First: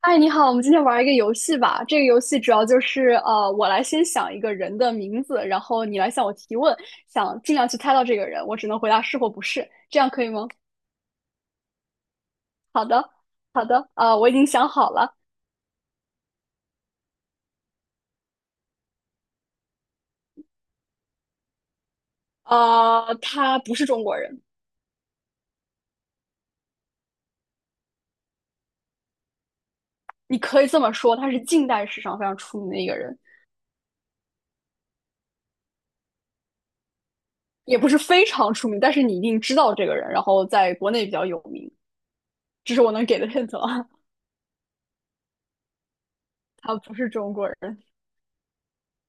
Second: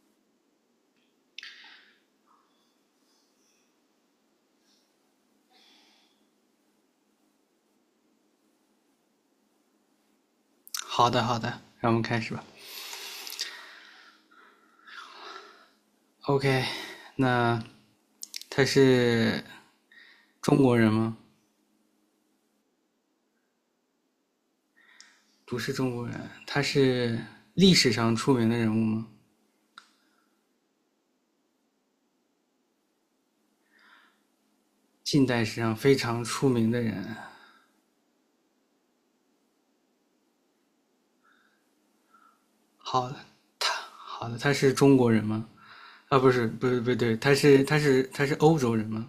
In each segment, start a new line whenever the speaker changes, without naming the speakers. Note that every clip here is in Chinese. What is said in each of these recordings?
哎，你好，我们今天玩一个游戏吧。这个游戏主要就是我来先想一个人的名字，然后你来向我提问，想尽量去猜到这个人，我只能回答是或不是，这样可以吗？
好的，好的，让我们开始吧。
好的，好的，我已经想好了。
OK，那他是中国人吗？
他不是中国人。
不是中国人，他是历史上出名的人物吗？
你可以这么说，他是近代史上非常出名的一个人，
近代史上非常出名的人。
也不是非常出名，但是你一定知道这个人，然后在国内比较有名。这是我能
好的，
给的 h i 啊。
他是中国人吗？啊，不是，不
他
是，不
不是
对，
中
他
国
是他
人，
是他是欧洲人吗？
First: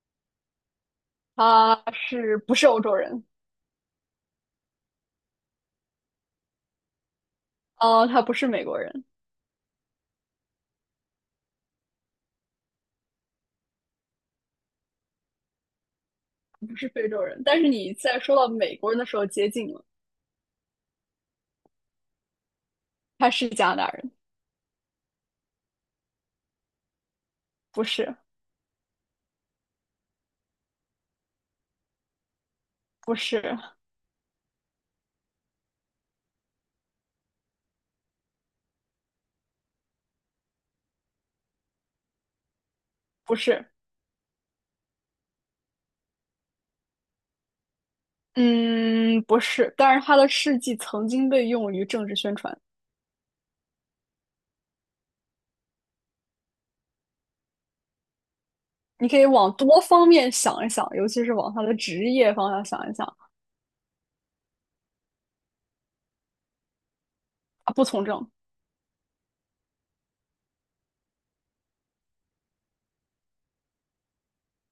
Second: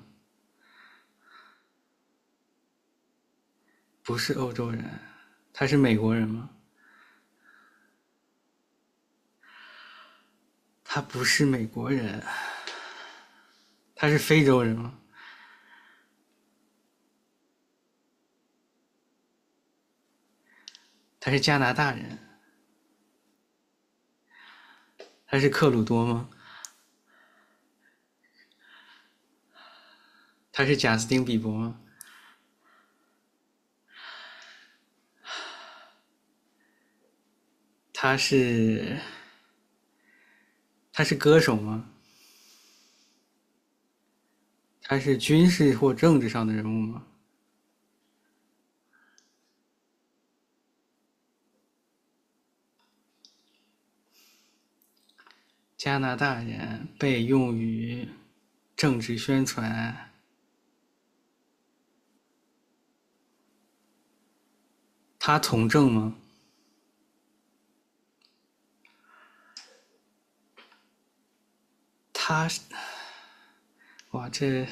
他是不是欧洲人？
不是欧洲人，他是美国人吗？
他不是美国人。
他不是美国人，他是非洲人吗？
不是非洲人，但是你在说到美国人的时候接近了，
他是加拿大人？
他是加拿大人。
他是克鲁多吗？
不是，
他是贾斯汀比伯吗？
不是，
他是他是歌手吗？
不是。
他是军事或政治上的人物吗？
嗯，不是。但是他的事迹曾经被用于政治宣传，
加拿大人被用于政
你
治
可以
宣
往多方
传，
面想一想，尤其是往他的职业方向想一想。
他从政吗？
他不从政。
他是哇，这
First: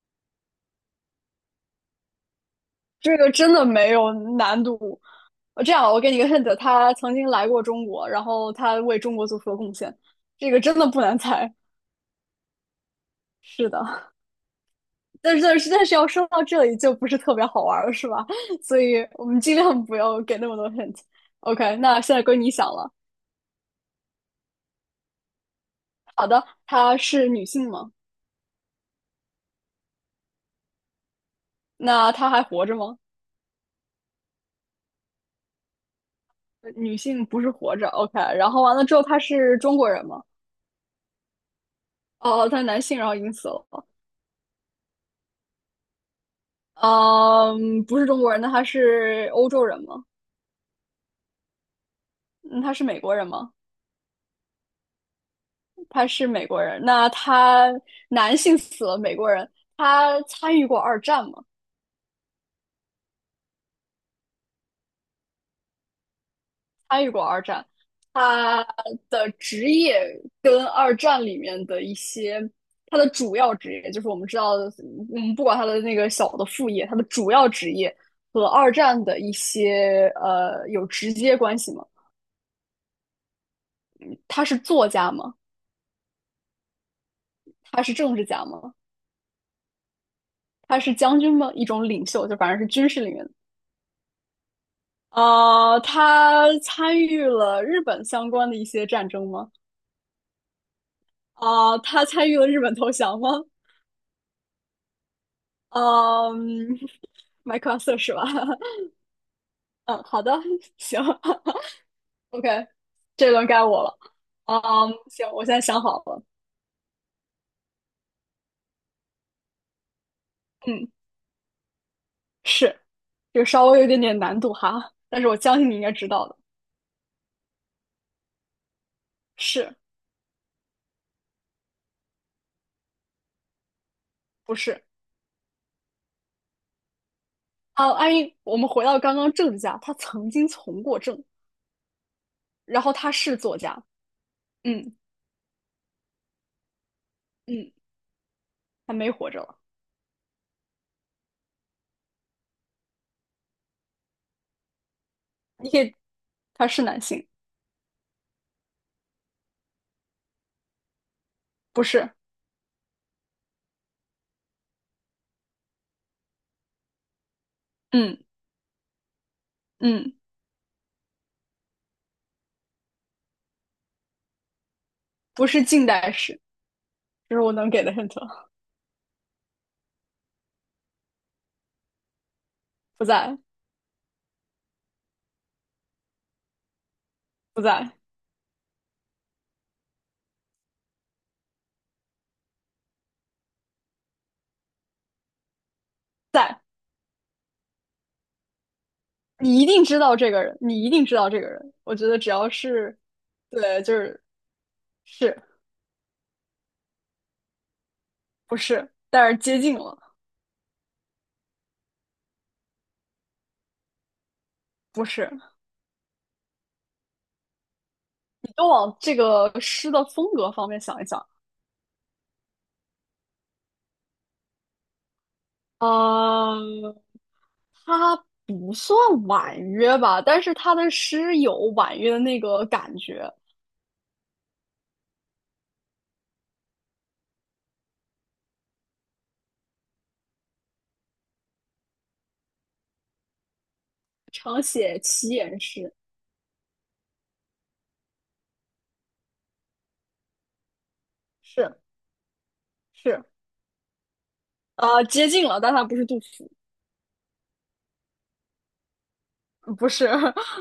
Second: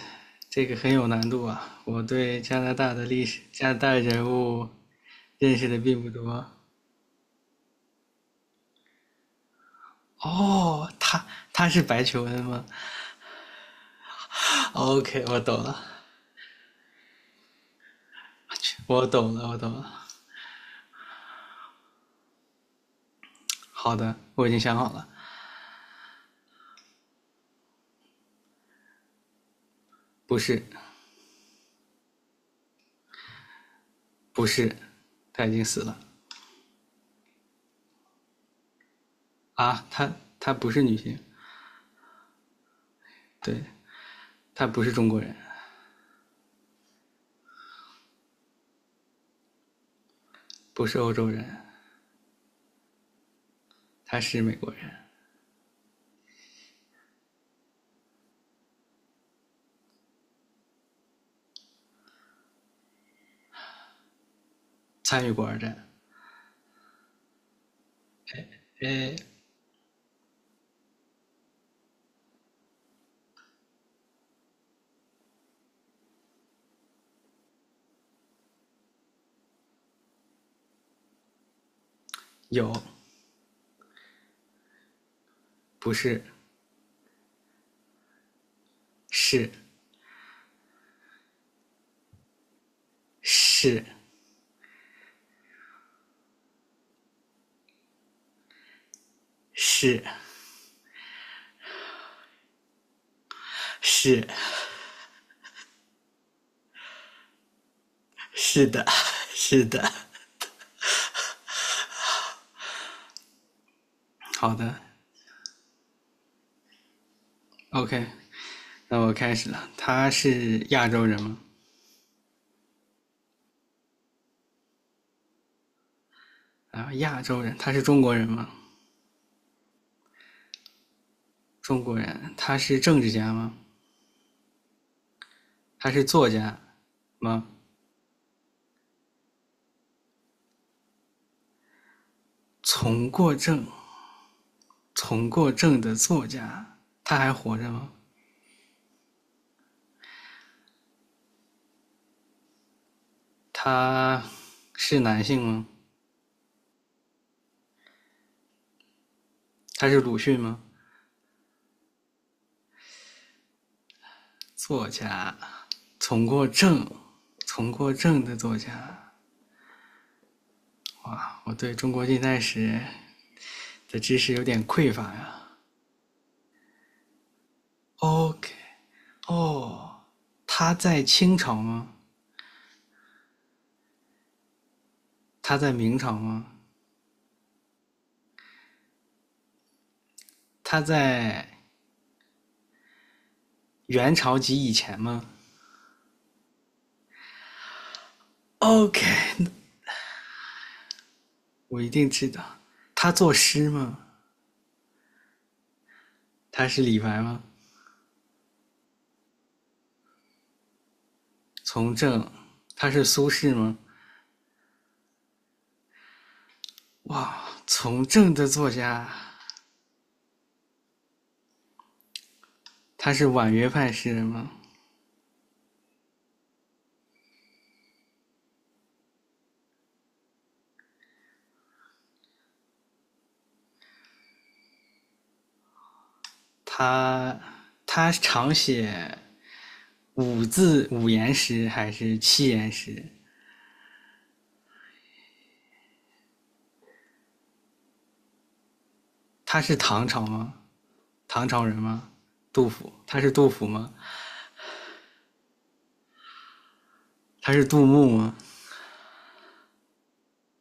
这个很有难度啊！我对加拿大的
这
历
个
史、
真的
加拿
没
大
有
人
难
物
度。
认
我
识
这
的
样，我
并不
给你个
多。
hint，他曾经来过中国，然后他为中国做出了贡献，这个真的
哦，
不难猜。
他是白求恩吗
是的，
？OK，
但是但是但是要说到这里就不是特别好玩了，是吧？所以
我
我
懂
们
了，
尽
我懂
量
了。
不要给那么多 hint。OK，那现在归你想了。
好的，我已经想好了，
好的，她是女性吗？
不是，
那她还活着吗？
不是，他已经死了。
女性不是活着。OK，然后完了之后她是中
啊，
国人吗？
她不是女性，
哦，她是男性，然后已经死
对，
了。
她不是中国人，
嗯，不是中国人，那她是欧洲人吗？
不是欧洲人，
嗯，她是美国人吗？
她是美国人，
她是美国人。那她男性死了，美国人，她参与过二战吗？
参与过二战，
参与过二战，他的职业跟二战里面的一些，他的主要职业就是我们知道的。嗯，不管他的那个小的副业，他的主要职业和二战的一些有直接关系吗？
有，
他是作家吗？
不是，
他是政治家吗？
是
他是将军吗？一种领袖，就反正是军事里面
是
啊。他参与了日本相关的一些战争吗？
是
啊、他参与了日本投降吗？
是，
嗯，麦克 c r f 是吧？
是的，是的，
嗯，好的。行。 ，OK,这轮该我了。
好
嗯，
的
行，我现在想好了。
，OK，那我开始了。她是亚
嗯，
洲人吗？
是。就稍微有一点点难度哈，但是我相信你应该知道的。
啊，亚洲人，她是中国人吗？
是
中国人，她是政治家吗？
不是？
她是作家吗？
啊，安逸，我们回到刚刚政治家，他曾经从过政，然后
从
他
过
是作
政，
家。嗯。
从过政的作家，她还活着
嗯，
吗？
他没活着了。
他是男性吗？
你可以，他是男性。
他是鲁迅吗？
不是？
作家，从过正，从过
嗯。
正的作家。
嗯，
哇，我对中国近代史的知识有点匮乏呀。
不是近代史，这是我能给的 hint。
OK，哦，他在清朝吗？
不在。
他在明朝吗？
不在。
他在元朝及以前吗
在。
？OK，
你一定知道这个人，你一定知道这个人。
我一
我觉
定
得
知
只
道。
要是，
他作诗
对，就
吗？
是是。
他是李白吗？
不是，但是接近了。
从政，他是苏轼吗？
不是。
从政的
你都
作
往
家
这个诗的风格方面想一想。
他是婉约派诗人吗？
嗯，他不算婉约吧，但是他的诗有婉约的那个感觉。
他他常写五言诗还是七言诗？
常写齐言诗。
他是唐朝吗？唐朝人
是。
吗？杜甫，他
是，
是杜甫吗？
呃，接近了，但他不是杜甫。
他是杜牧吗？
不是。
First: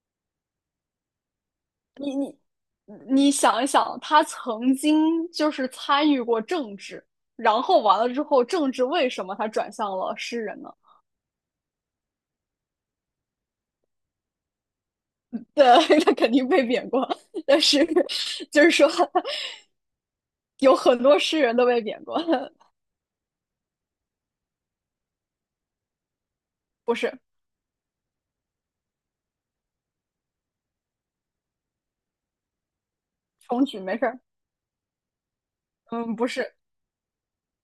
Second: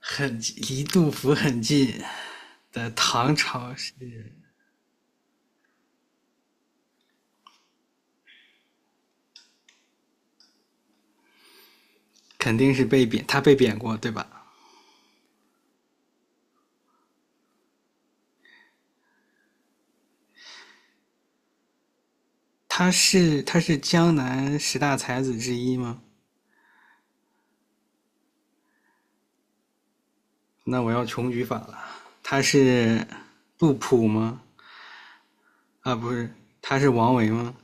很离杜甫很近
你你
的
你
唐
想一
朝诗
想，他
人，
曾经就是参与过政治，然后完了之后，政治为什么他转向了诗人呢？
肯定是被贬，他被贬过，对吧？
对，他肯定被贬过，但是就是说，有很多诗人都被贬过。
他是江南十大才子之一吗？
不是。
那我要穷举法了。他是
重
杜
举，没事
甫
儿。
吗？啊，不
嗯，不
是，
是。
他是王维吗？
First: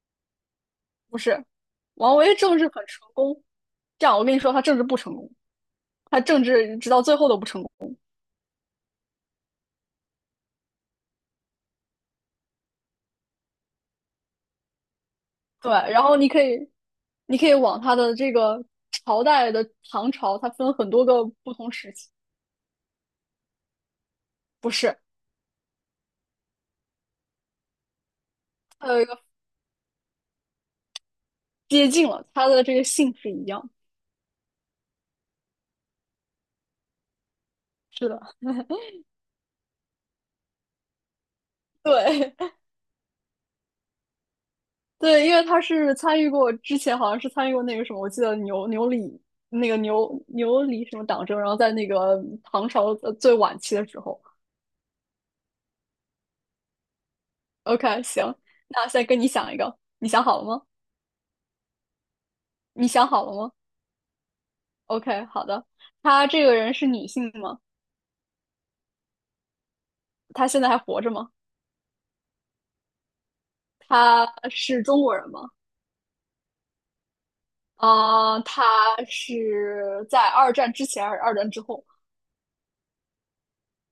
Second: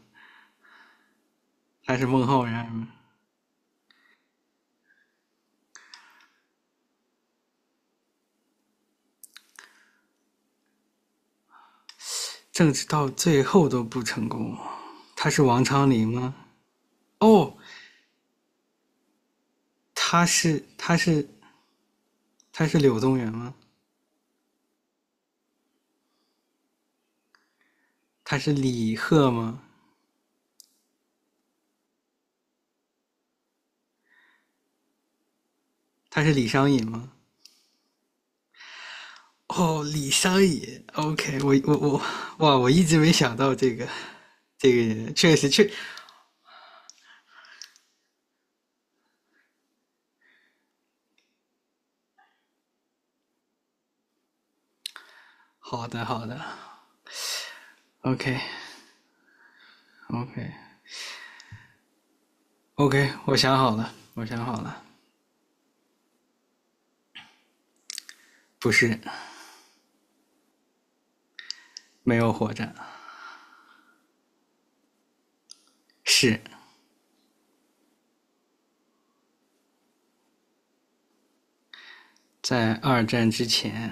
不是，
还是
王
孟
维
浩
政治
然
很
吗？
成功，这样我跟你说，他政治不成功，他政治直到最后都不成功。
政治到最后都不成功，他是王
对，
昌
然
龄
后你
吗？
可以，你可
哦，
以往它的这个朝代的唐
他
朝，它
是
分很
他
多个
是
不同时期。
他是柳宗元吗？
不是。
他是
它
李
有一个
贺吗？
接近了，它的这个姓是一样。
他是李商隐吗？
是的。
哦，李商隐，OK，我我我，
对
哇，我一直没想到这个 人，
对，因
确
为
实
他
确，
是参与过之前好像是参与过那个什么，我记得牛李那个牛李什么党争，然后在那个唐朝最晚期的时候。
好的好的
OK,行，
，OK
那现在跟你想一个，你想好了
OK
吗？你想
OK，
好了
我
吗
想好了，我想好了，
？OK,好的。他这个人是女性吗？
不是
他现在还活着吗？
没有活着，
他是中国人吗？
是
啊，他是在二战之前还是二战之后？
在二战之前，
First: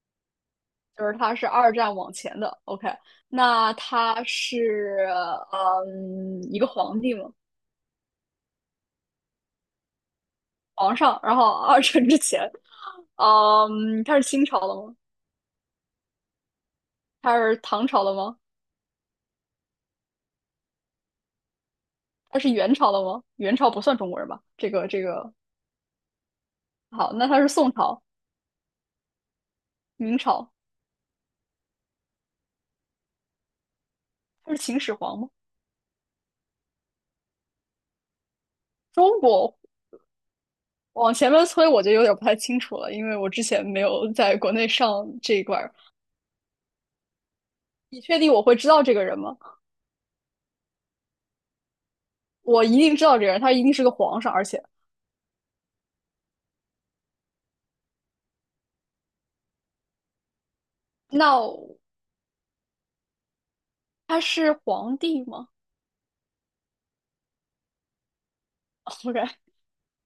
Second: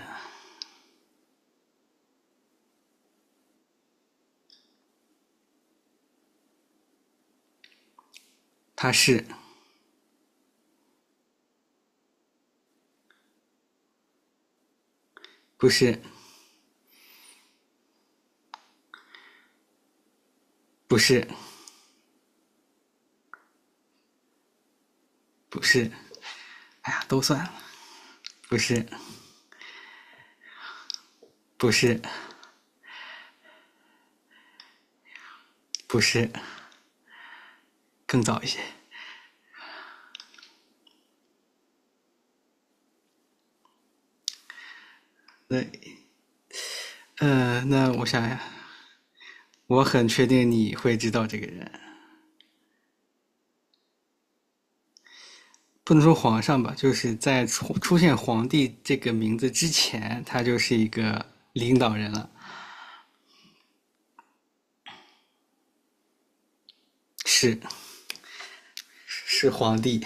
就是他是二战往前的。OK,那他是一个皇帝吗？
他是
皇上。然后二战之前，嗯，他是清朝的吗？
不是
他是唐朝的吗？
不是，
他是元朝的吗？元朝不算中国人吧？这个
不是，哎呀，
好，
都
那
算
他是
了，
宋朝、
不是，
明朝，
不是，
他是秦始皇吗？
不是，更早一些。
中国往前面推我就有点不太清楚了，因为我之前没有在国内上这一块。
那，那
你
我
确
想
定
想，
我会知道这个人吗？
我很确定你会知道这个人，
我一定知道这个人，他一定是个皇上，而且
不能说皇上吧，就是在出现"皇帝"这个名字之前，他就是一个领
那
导人了，
他是皇帝吗
是
？OK。
是皇帝，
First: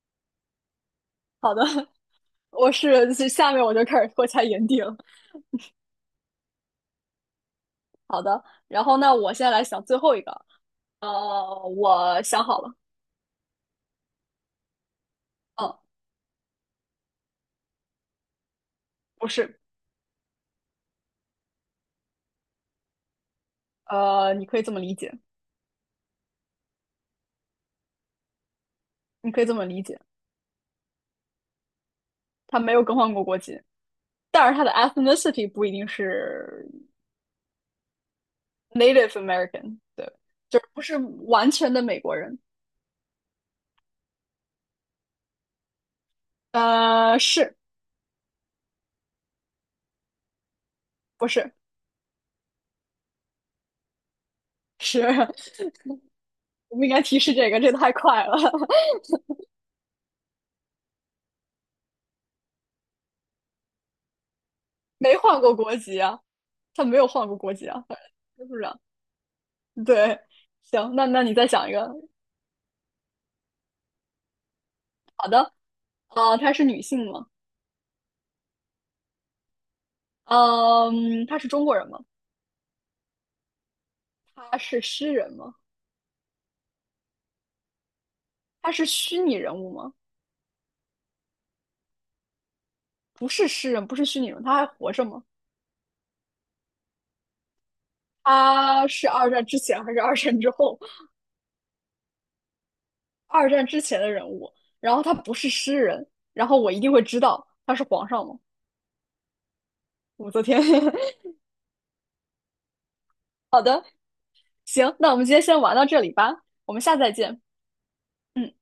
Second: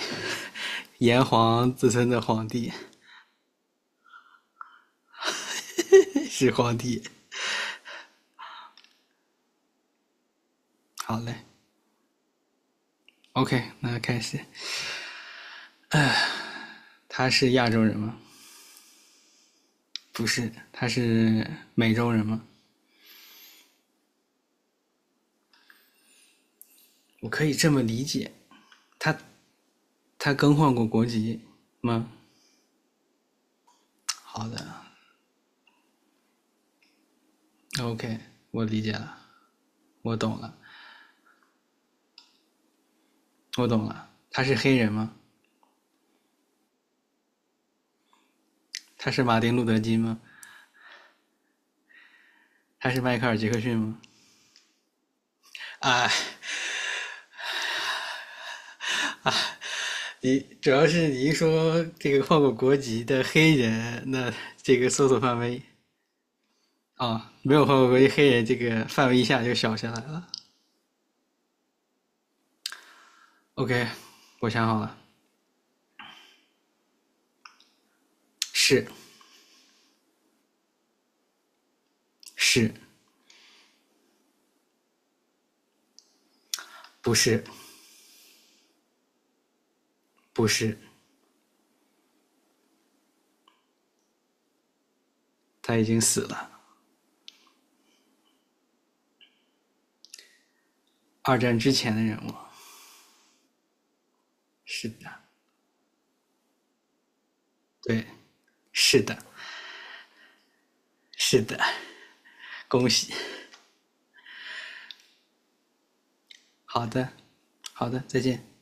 炎
好的，
黄子孙的皇帝，
我是下面我就开始脱下眼镜。
是皇帝。
好的，然后那我现在来想最后一个。
好嘞
我想好了。
，OK，那开始。
嗯，
他是亚洲人吗？
不是。
不是，他是美洲人吗？
你可以这么理解。
我可以这么理解，他
你可以这么理解，
他更换过国籍吗？
他没有更换过国籍，
好
但是
的
他的 ethnicity 不一定是
，OK，我理解
Native
了，
American,对，
我懂了，
就是不是完全的美国人。
我懂了。他是黑人吗？
是。
他是马丁路德金吗？
不是？
他是迈克尔杰克逊吗？
是，
啊，
我们应该提示这个，这太快了。
你主要是你一说这个换过国籍的黑人，那这个搜
没
索范
换过
围
国籍啊，他没
啊，
有
哦
换过国
没有
籍
换
啊，
过国籍黑人
是不
这
是啊？
个范围一下就小下来
对，
了。
行，那那你再想一个。
OK，我想好了，
好的。啊，她是女性吗？
是
嗯，她是中国人吗？
是，
她是诗人吗？
不是
她是虚拟人物吗？
不是，
不是诗人，不是虚拟人物，她还活着吗？
他已经死了。
她是二战之前还是二战之后？
二战之前的人物，
二战之前的人物，
是
然后
的，
他不是诗人，然后我一定会知道他是
对。
皇上吗？
是的，
武则天。
是的，恭喜！
好的，行，那我们今天先玩到这里吧，我们
好
下次
的，
再见。
好的，再见。
嗯。